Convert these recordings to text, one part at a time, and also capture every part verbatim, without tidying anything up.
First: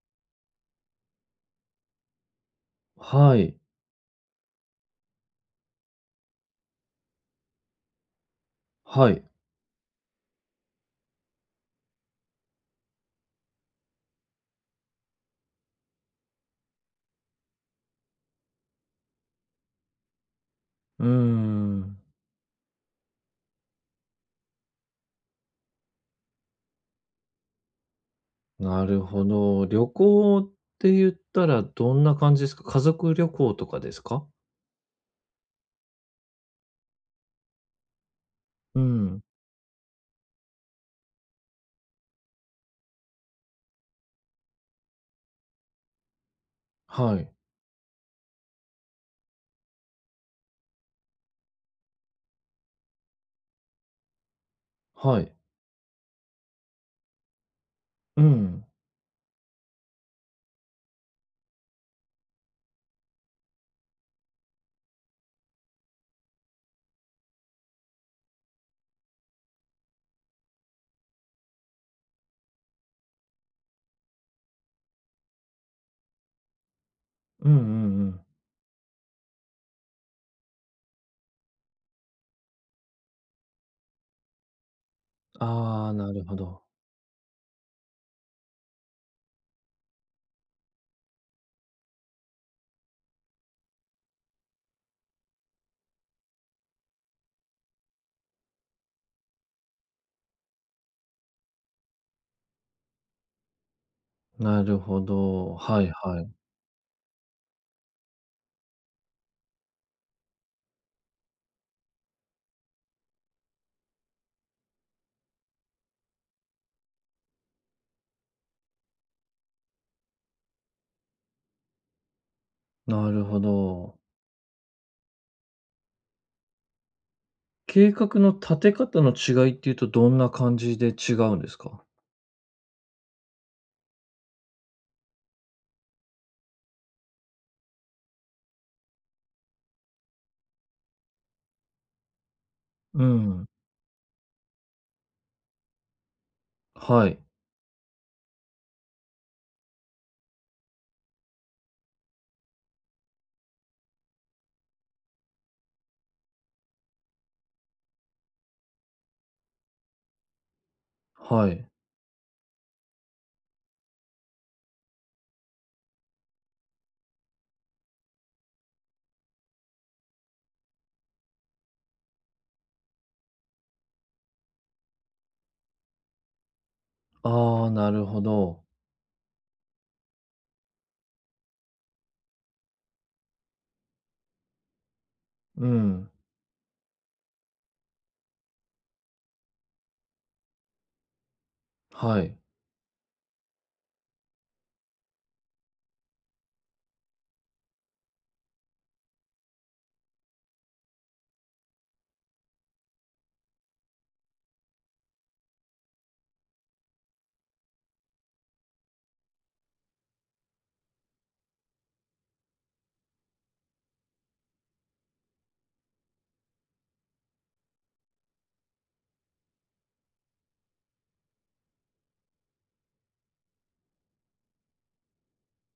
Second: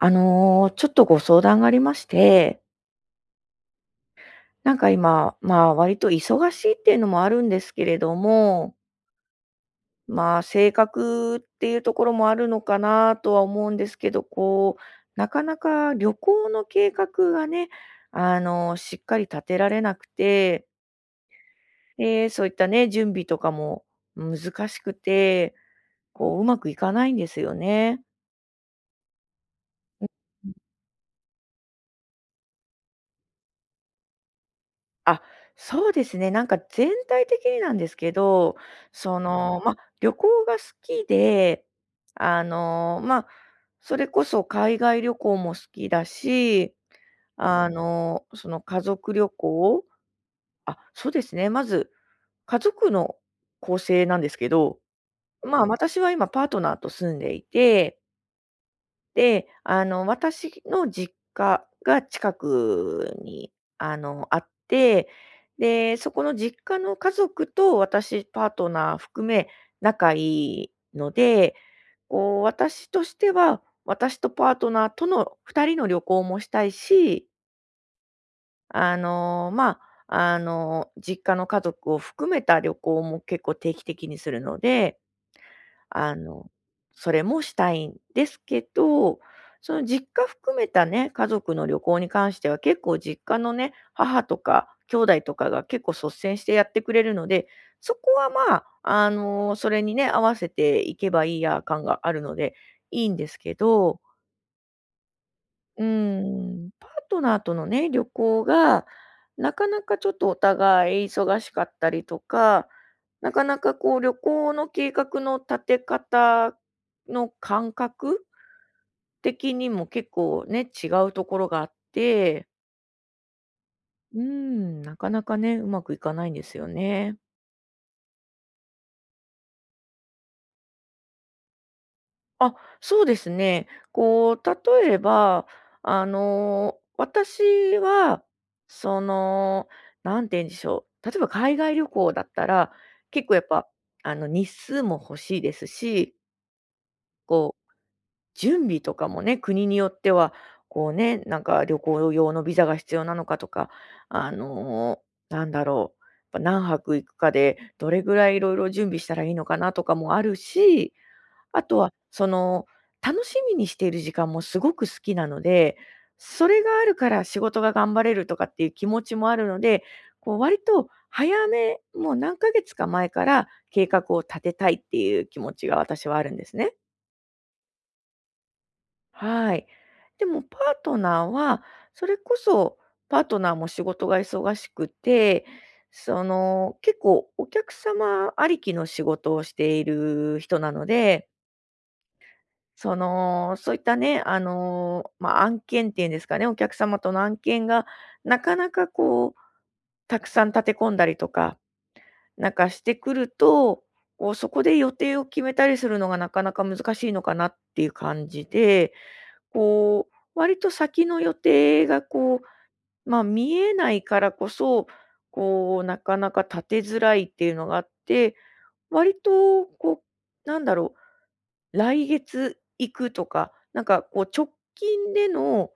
あの、ちょっとご相談がありまして、はい、なんか今、まあ、割と忙しいっていうのもあるんですけれども、はい。まあ、性格っていうところもあるのかなとは思うんですけど、こう、なかなか旅行の計画がね、あの、しっかり立てられなくて、うーん。で、そういったね、準備とかも難しくて、こう、うまくいかないんですよね。なるほど。旅行って言ったらどんな感じですか？家族旅行とかですか？あ、そうですね。なんか全体的になんですけど、うそん。の、まあ、旅行が好きで、あの、まあ、それこそ海外旅行も好きだし、はい、あの、その家族旅行あ、そうですね、まず家族の構成なんですけど、はい。まあ、私は今パートナーと住んでいて、うん。で、あの、私の実家が近くに、あの、あって、で、そこの実家の家族と私、パートナー含め仲いいので、こう、私としては、私とパートナーとのふたりの旅行もしたいし、うんうんうん。あの、まあ、あの、実家の家族を含めた旅行も結構定期的にするので、ああ、なあるほの、ど。それもしたいんですけど、その実家含めたね、家族の旅行に関しては結構実家のね、母とか兄弟とかが結構率先してやってくれるので、そこはまあ、あの、それにね、合わせていけばいいや感があるので、いいんですけど、なるほど。はういはい。ん、パートナーとのね、旅行が、なかなかちょっとお互い忙しかったりとか、なかなかこう旅行の計画の立て方の感覚的にも結構ね、違うところがあって、なるほど。うん、なかなかね、うまくいかないんですよね。計画の立て方の違いっていうとどんな感じで違うんですか？あ、そうですね。こう、例えば、あの、私は、その、なんて言うんでしょう。例えば海外旅行だったら、う結構やっん。ぱ、あの、日数も欲しいですし、はい、こう、準備とかもね、国によっては、こうね、なんか旅行用のビザが必要なのかとか、あの、なんだろう。やっぱ何泊行くかで、どれぐらいいろいろ準備したらいいのかなとかもあるし、はあい。とは、その、楽しみにしている時間もすごく好きなので、それがあるから仕事が頑張れるとかっていう気持ちもあるので、こう割と早め、もう何ヶ月か前から計画を立てたいっていう気持ちが私はあるんですね。ああ、なるほど。はい。でもパートナーは、それこそパートナーも仕事が忙しくて、うん。その、結構お客様ありきの仕事をしている人なので、はい。その、そういったね、あの、まあ、案件っていうんですかね、お客様との案件がなかなかこう、たくさん立て込んだりとか、なんかしてくると、こう、そこで予定を決めたりするのがなかなか難しいのかなっていう感じで、こう、割と先の予定がこう、まあ、見えないからこそ、こう、なかなか立てづらいっていうのがあって、割とこう、なんだろう、来月行くとか、なんかこう直近での、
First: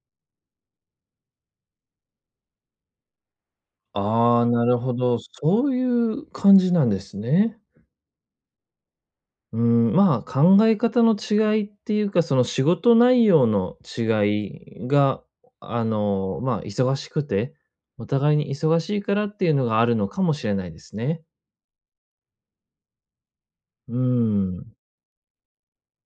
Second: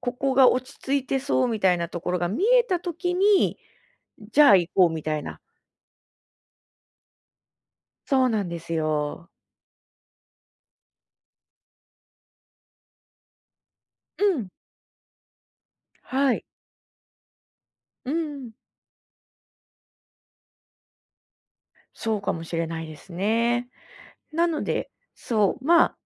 ここが落ち着いてそうみたいなところが見えた時に、あじあ、ゃあな行るこうほみたど。いな。そういう感じなんですね。そうなんですよ。うん、まあ、考え方の違いっていうか、その仕事内容のうん。違いが、あはの、い。まあ、忙しくて、おう互いん。に忙しいからっていうのがあるのかもしれないですね。そうかもしれないですね。うーなのん、で、そう、ま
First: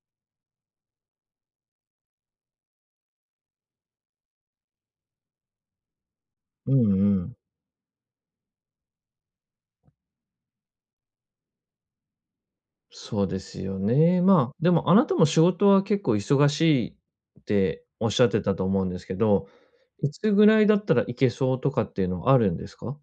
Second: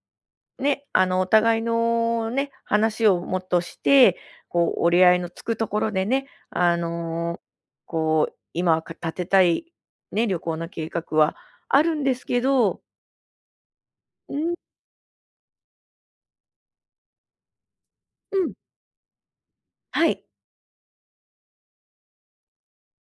あ、ね、あの、お互いのね、話をもっとして、こう、折り合いのつくところでね、うあんうん。の、こう、今か立てたい、ね、旅行の計画はあるんですけど。そうですよね。うまん、あ、でもあなたも仕事は結構忙しいっておっしゃっうてん、たと思うんですけど、はいい。つぐらいだったらいけそうとかっていうのはあるんですか？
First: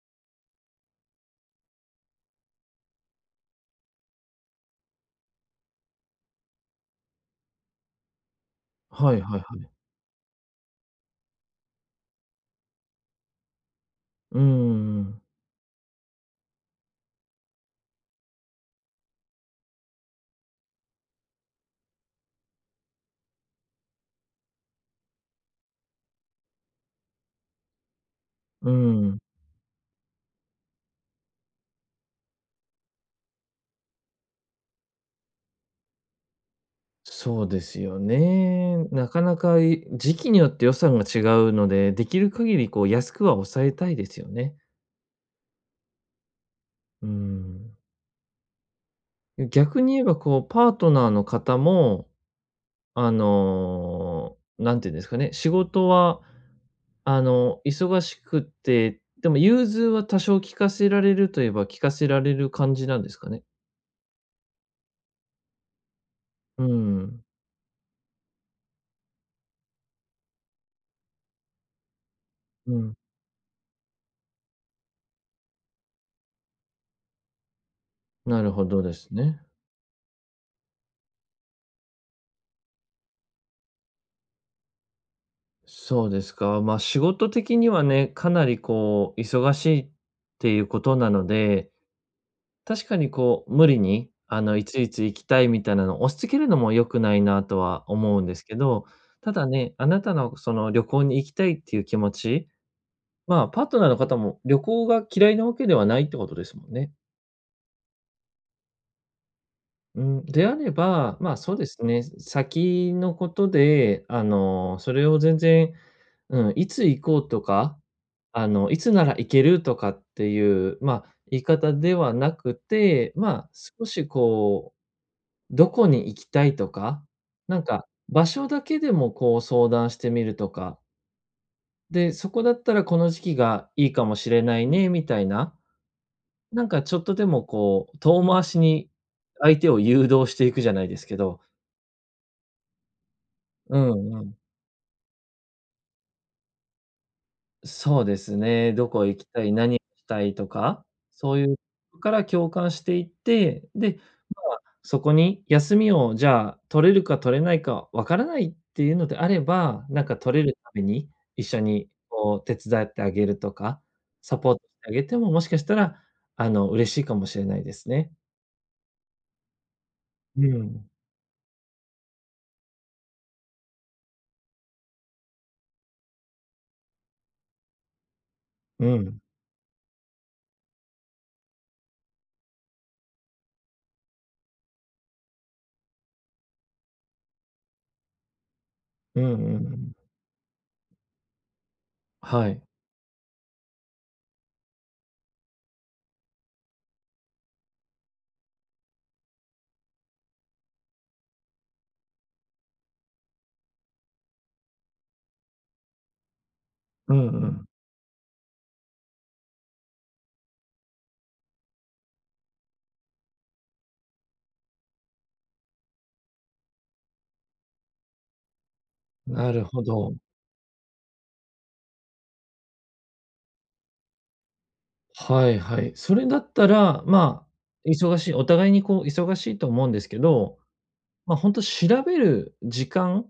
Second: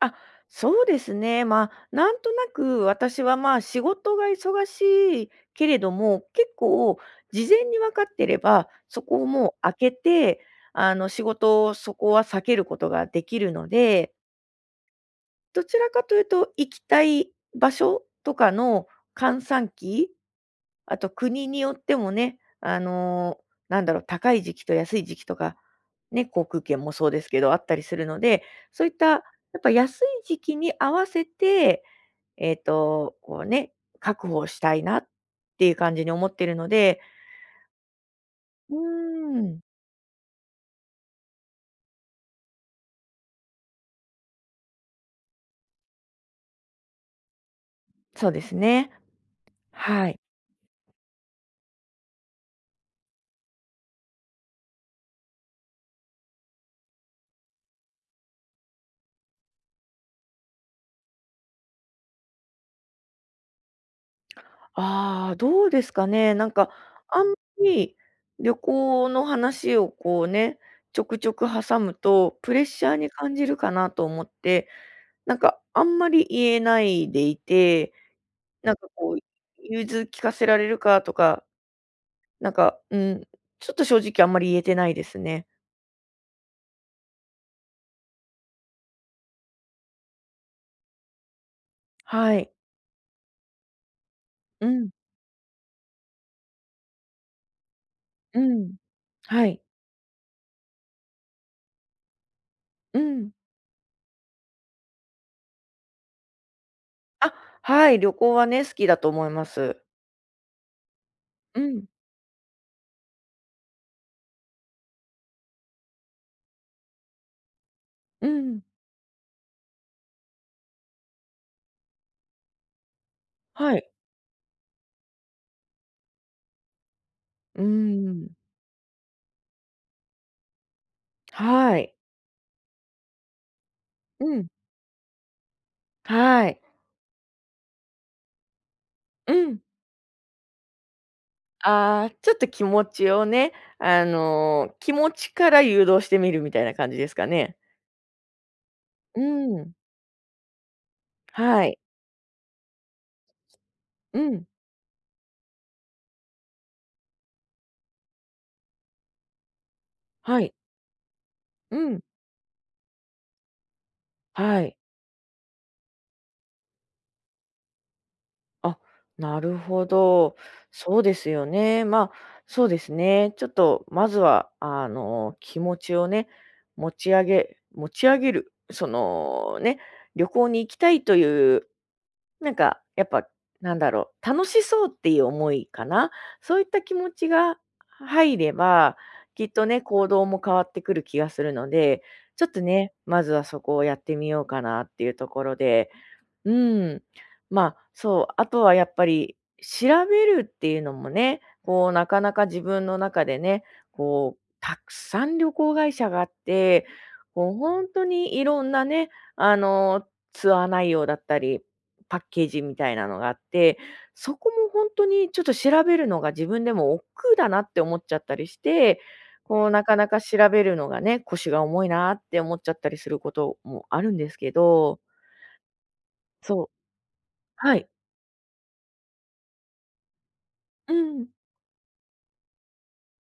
あ、そうですね。まあ、なんとなく私はまあ、仕事が忙しいけれども、結構事前に分かってれば、そはいこをはいもうはい。空けて、あの、仕事をそこは避けることができるので、うん、どちらかというと、行きたい場所とかの閑散期、あと国によってもね、あの、なんだろう、高い時期と安い時期とか、ね、航空券もそうですけど、あったりするので、うそういったやん。っぱ安い時期に合わせて、えっと、こうね、確保したいなっていう感じに思ってるので、そうですようね。なかなーん、か、い時期によって予算が違うので、できる限りこう安くは抑えたいですよね。うん。そうですね。逆に言えはばい。こう、パートナーの方も、あの、んて言うんですかね、仕事はあの、忙しくって、でも融通は多少利かせられるといえば利かせられる感じなんですかね？ああ、どうですかね。なんうか、あん、んまり旅行の話をこうね、ちょくちょく挟むと、プレッうシャん、ーに感じるかなと思って、なんか、あんまり言えないでいて、なるほなんどかでこすう、ね。融通聞かせられるかとか、なんか、うん、ちょっと正直あんまり言えてないですね。そうですか。まあ、仕事的にはね、かなりこう、忙しいっていうことなので、はい。確かにこう、無理に、あの、いうつん、いつ行きたいみたいなのを押し付けるのも良くないなとは思うんでうすけん。ど、たはだい。ね、あなたのその旅行に行きたいっていう気持ち、うん。まあ、パートナーの方も旅行が嫌いなわけではないってことですもんね。あ、はい、旅行はね、好きだと思います。うん、であれば、まあ、そううですん、ね、先のことで、あの、それを全然、うん、いつ行こうとか、うあん。の、いつなら行けるとかっていう、まあ、言い方ではなくて、まあ、は少い。しこう、どこに行きたいとか、なうんか、場ん。所だけでもこう相談してみるとか、はい。で、そこだったらこの時期がいいかもしうれん、ないね、みたいな、はい。なんかちょっとでもこう、遠回しにう相ん。手を誘導していくじゃないですけど、ああ、ちょっと気持ちをね、うあんうん。の、気持ちから誘導してみるみたいな感じですかね。そうですね。どこ行うきたい、ん、何したいとか、そういうとはい。こから共感していって、で、うん。そこに休みをじゃあ取れるか取れないかわからないっていうのであれば、なんか取はれい。るために一緒うにん。こう手伝ってあげるとか、サポートはしい。てあげても、もしかしたら、あの、嬉しいかもしれないですね。あ、なるほど。うん、そうですよね。まあ、そうですね。ちょっと、まずは、あの、気持ちをね、持ち上げ持ち上げる。そうん、の、ね、旅行に行きたいという、なんか、やっぱ、なんだろう、楽しそうっていう思いかな。そういった気持ちが入れば、うんうんきっとうね、ん。行動も変わってくる気がするので、ちょはっとい。ね、まずはそこをやってみようかなっていうところで、うん。まあ、そう、あとはやっぱり調べるっていうのもね、こうなかなか自分の中でね、こうたくさん旅行会社があって、うんうこうん。本当にいろんなね、あの、ツアー内容だったり、パッケージみたいなのがあって、そこも本当にちょっと調べるのが自分でも億劫だなって思っちゃったりして、なるこうほなかなど。か調べるのがね、腰が重いなって思っちゃったりすることもあるんですけど。はいはい。それだっそたう、ら、まはい。あ、忙しいお互いにこう忙しいと思うんですけど、うん。ま、あ本当調べる時間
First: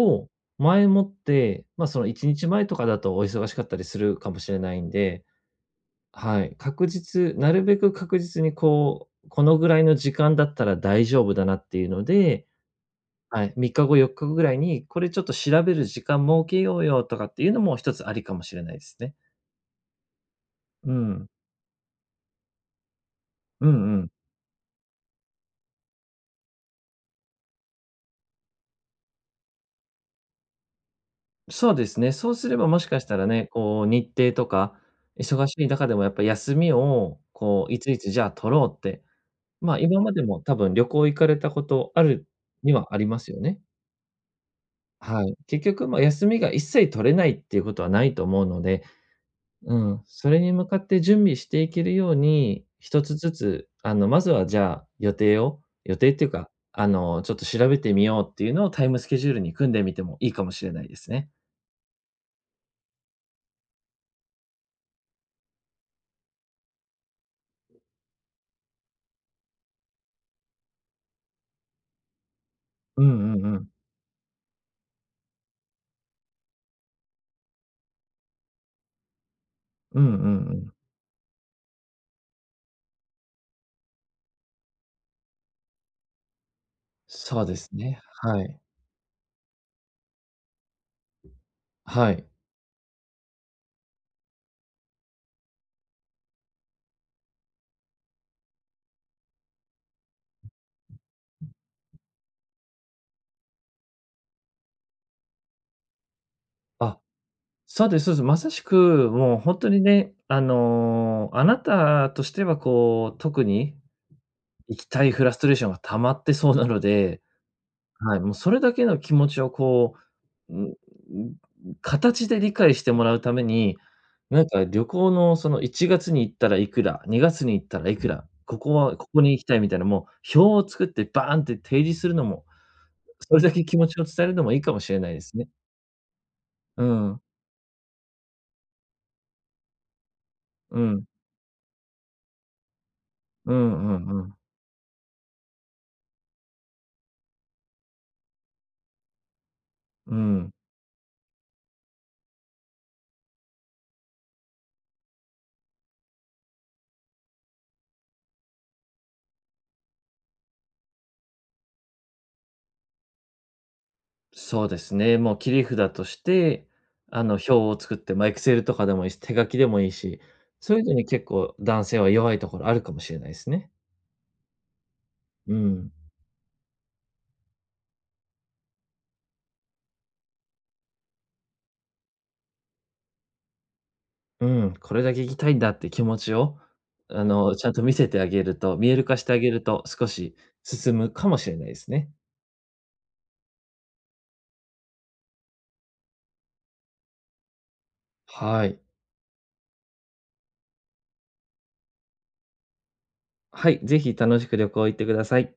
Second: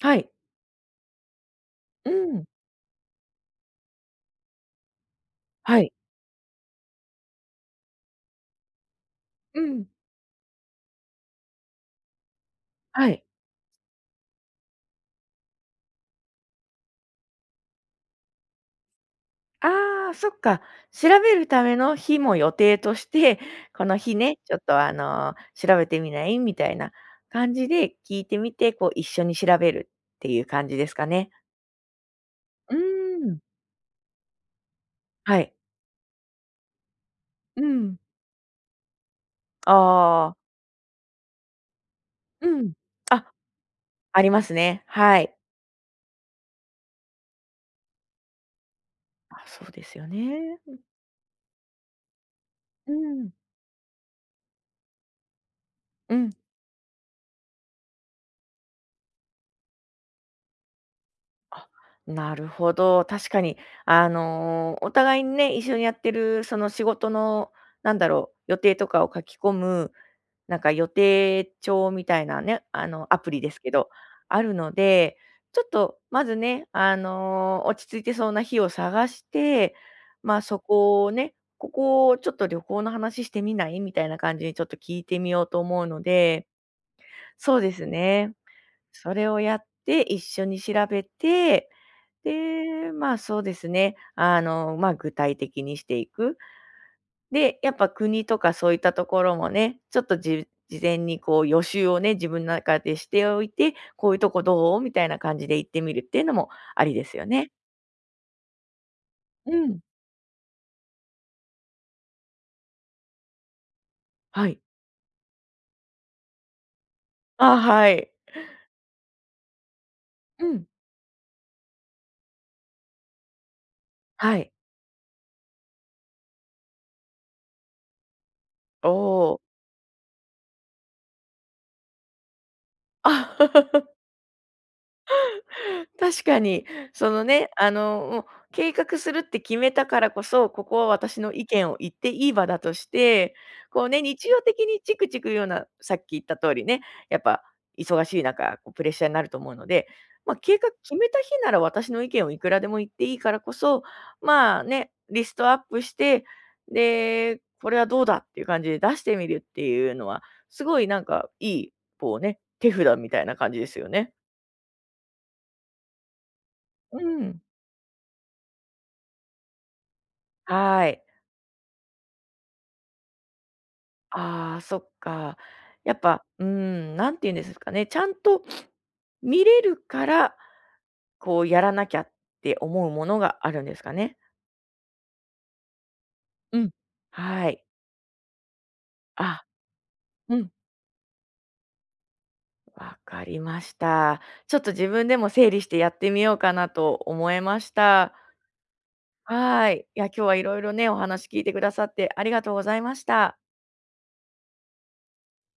はい。前もって、まあ、そのう1ん。日前とかだとお忙しかったりするかもしれないんで、はい。はい、確実なるべく確実にこう、このうぐらいん。の時間だったら大丈夫だなっていうので、はい。はい、みっかご、よっかぐらいに、これちょっと調べる時間設けようよとかっていうのも一つありかもしれないですね。ああ、そっか。う調ん。べるための日も予定として、うこんのうん。日ね、ちょっとあの、調べてみない？みたいな感じで聞いてみて、こう一緒に調べるっていう感じですかね。そうですね。そうすればうーもしかしたらん。ね、こう日程とか、は忙い。しい中でもやっぱ休みを、うこういつん。いつじゃあ取ろうって、まあ、今までああ、も多分旅行行かれたことあるうにん。はありまあ、すよね。ありますね。ははい。い。結局、ま、休みが一切取れないっていうことはないと思うので、あ、そううですん、よそれにね。向かって準備していけるように、う一つん。ずつ、あの、まずはじゃあ予定を予定うっていうん。か、あの、ちょっと調べてみようっていうのをタイムスケジュールに組んでみてもいいかもしれないですね。なるほど。確かに、あの、お互いにね、一緒にやってる、その仕事の、なんだろう、予定とかを書き込む、なんか予定帳みたいなね、あうの、アプんうリんでうすん。けど、あるので、ちょっと、まずね、あの、落ち着いてそうな日を探して、うんうんうまあ、そん。こをね、ここをちょっと旅行の話してみないみたいな感じにちょっと聞いてみようと思うので、そうそでうですすね。ね。はい。それをやって一緒に調べて、はい。で、まあ、そうですね、あの、まあ、具体的にしていく。で、やっぱ国とかそういったところもね、ちょっとじ事前にこう予習をね、自分の中でしておいて、こういうとこどう？みたいな感じで行ってみるっていうのもありあ、ですよね。そうですそうです。まさしく、もうう本当ん。にね、あの、あなたとしてはこう、特にはい。行きたいフラストレーションが溜まってそうなので、あ、はい。はい、もうそれだけの気持ちをこうう、んん。ん、形で理解してもらうために、はなんい。か旅行のそのいちがつに行ったらいくら、にがつに行ったらいくら、ここおはここにお。行きたいみたいな、もう表を作ってバーンって提示するのも、あ それだけ気 持ちを伝えるのもいいかもしれないですね。確かに、うそん。のね、あの、もう計画するって決めたからこそ、ここうはん。私の意見を言っていい場だとして、うこうんうね、んう日ん。常的にチクチク言うような、さっき言った通りね、やっぱ忙しい中、こうプレッシャーになると思うので、うまあ、ん。計画決めた日なら私の意見をいくらでも言っていいからこそ、まあね、リストアップして、で、これはどうだっていう感じで出してみるっていうのは、すごいなんかいい、こうね、手札みたいな感じですよね。そうですね。もう切り札として、うあの、ん、表を作って、まあ、e x c e とかでもいいし、手書きでもいいし、そういうはのい。に結構男性は弱いところあるかもしれないですね。ああ、そっか。うん。やっぱ、うーん、なんて言うんですかね、ちゃんと見れるから、こうやらなきゃって思うものがあるんですかね？うん、これだけ行きたいんだって気持ちうを、ん。あはの、い。ちゃんと見せてあげると、見える化してああ、げると、少うしん。進むかもしれないですね。わかりました。ちょっと自分でも整理してやってみようかなと思いました。はい。はい。いや、今日は色々ね、お話聞いてくださってありがとうございました。はい、ぜひ楽しく旅行行ってください。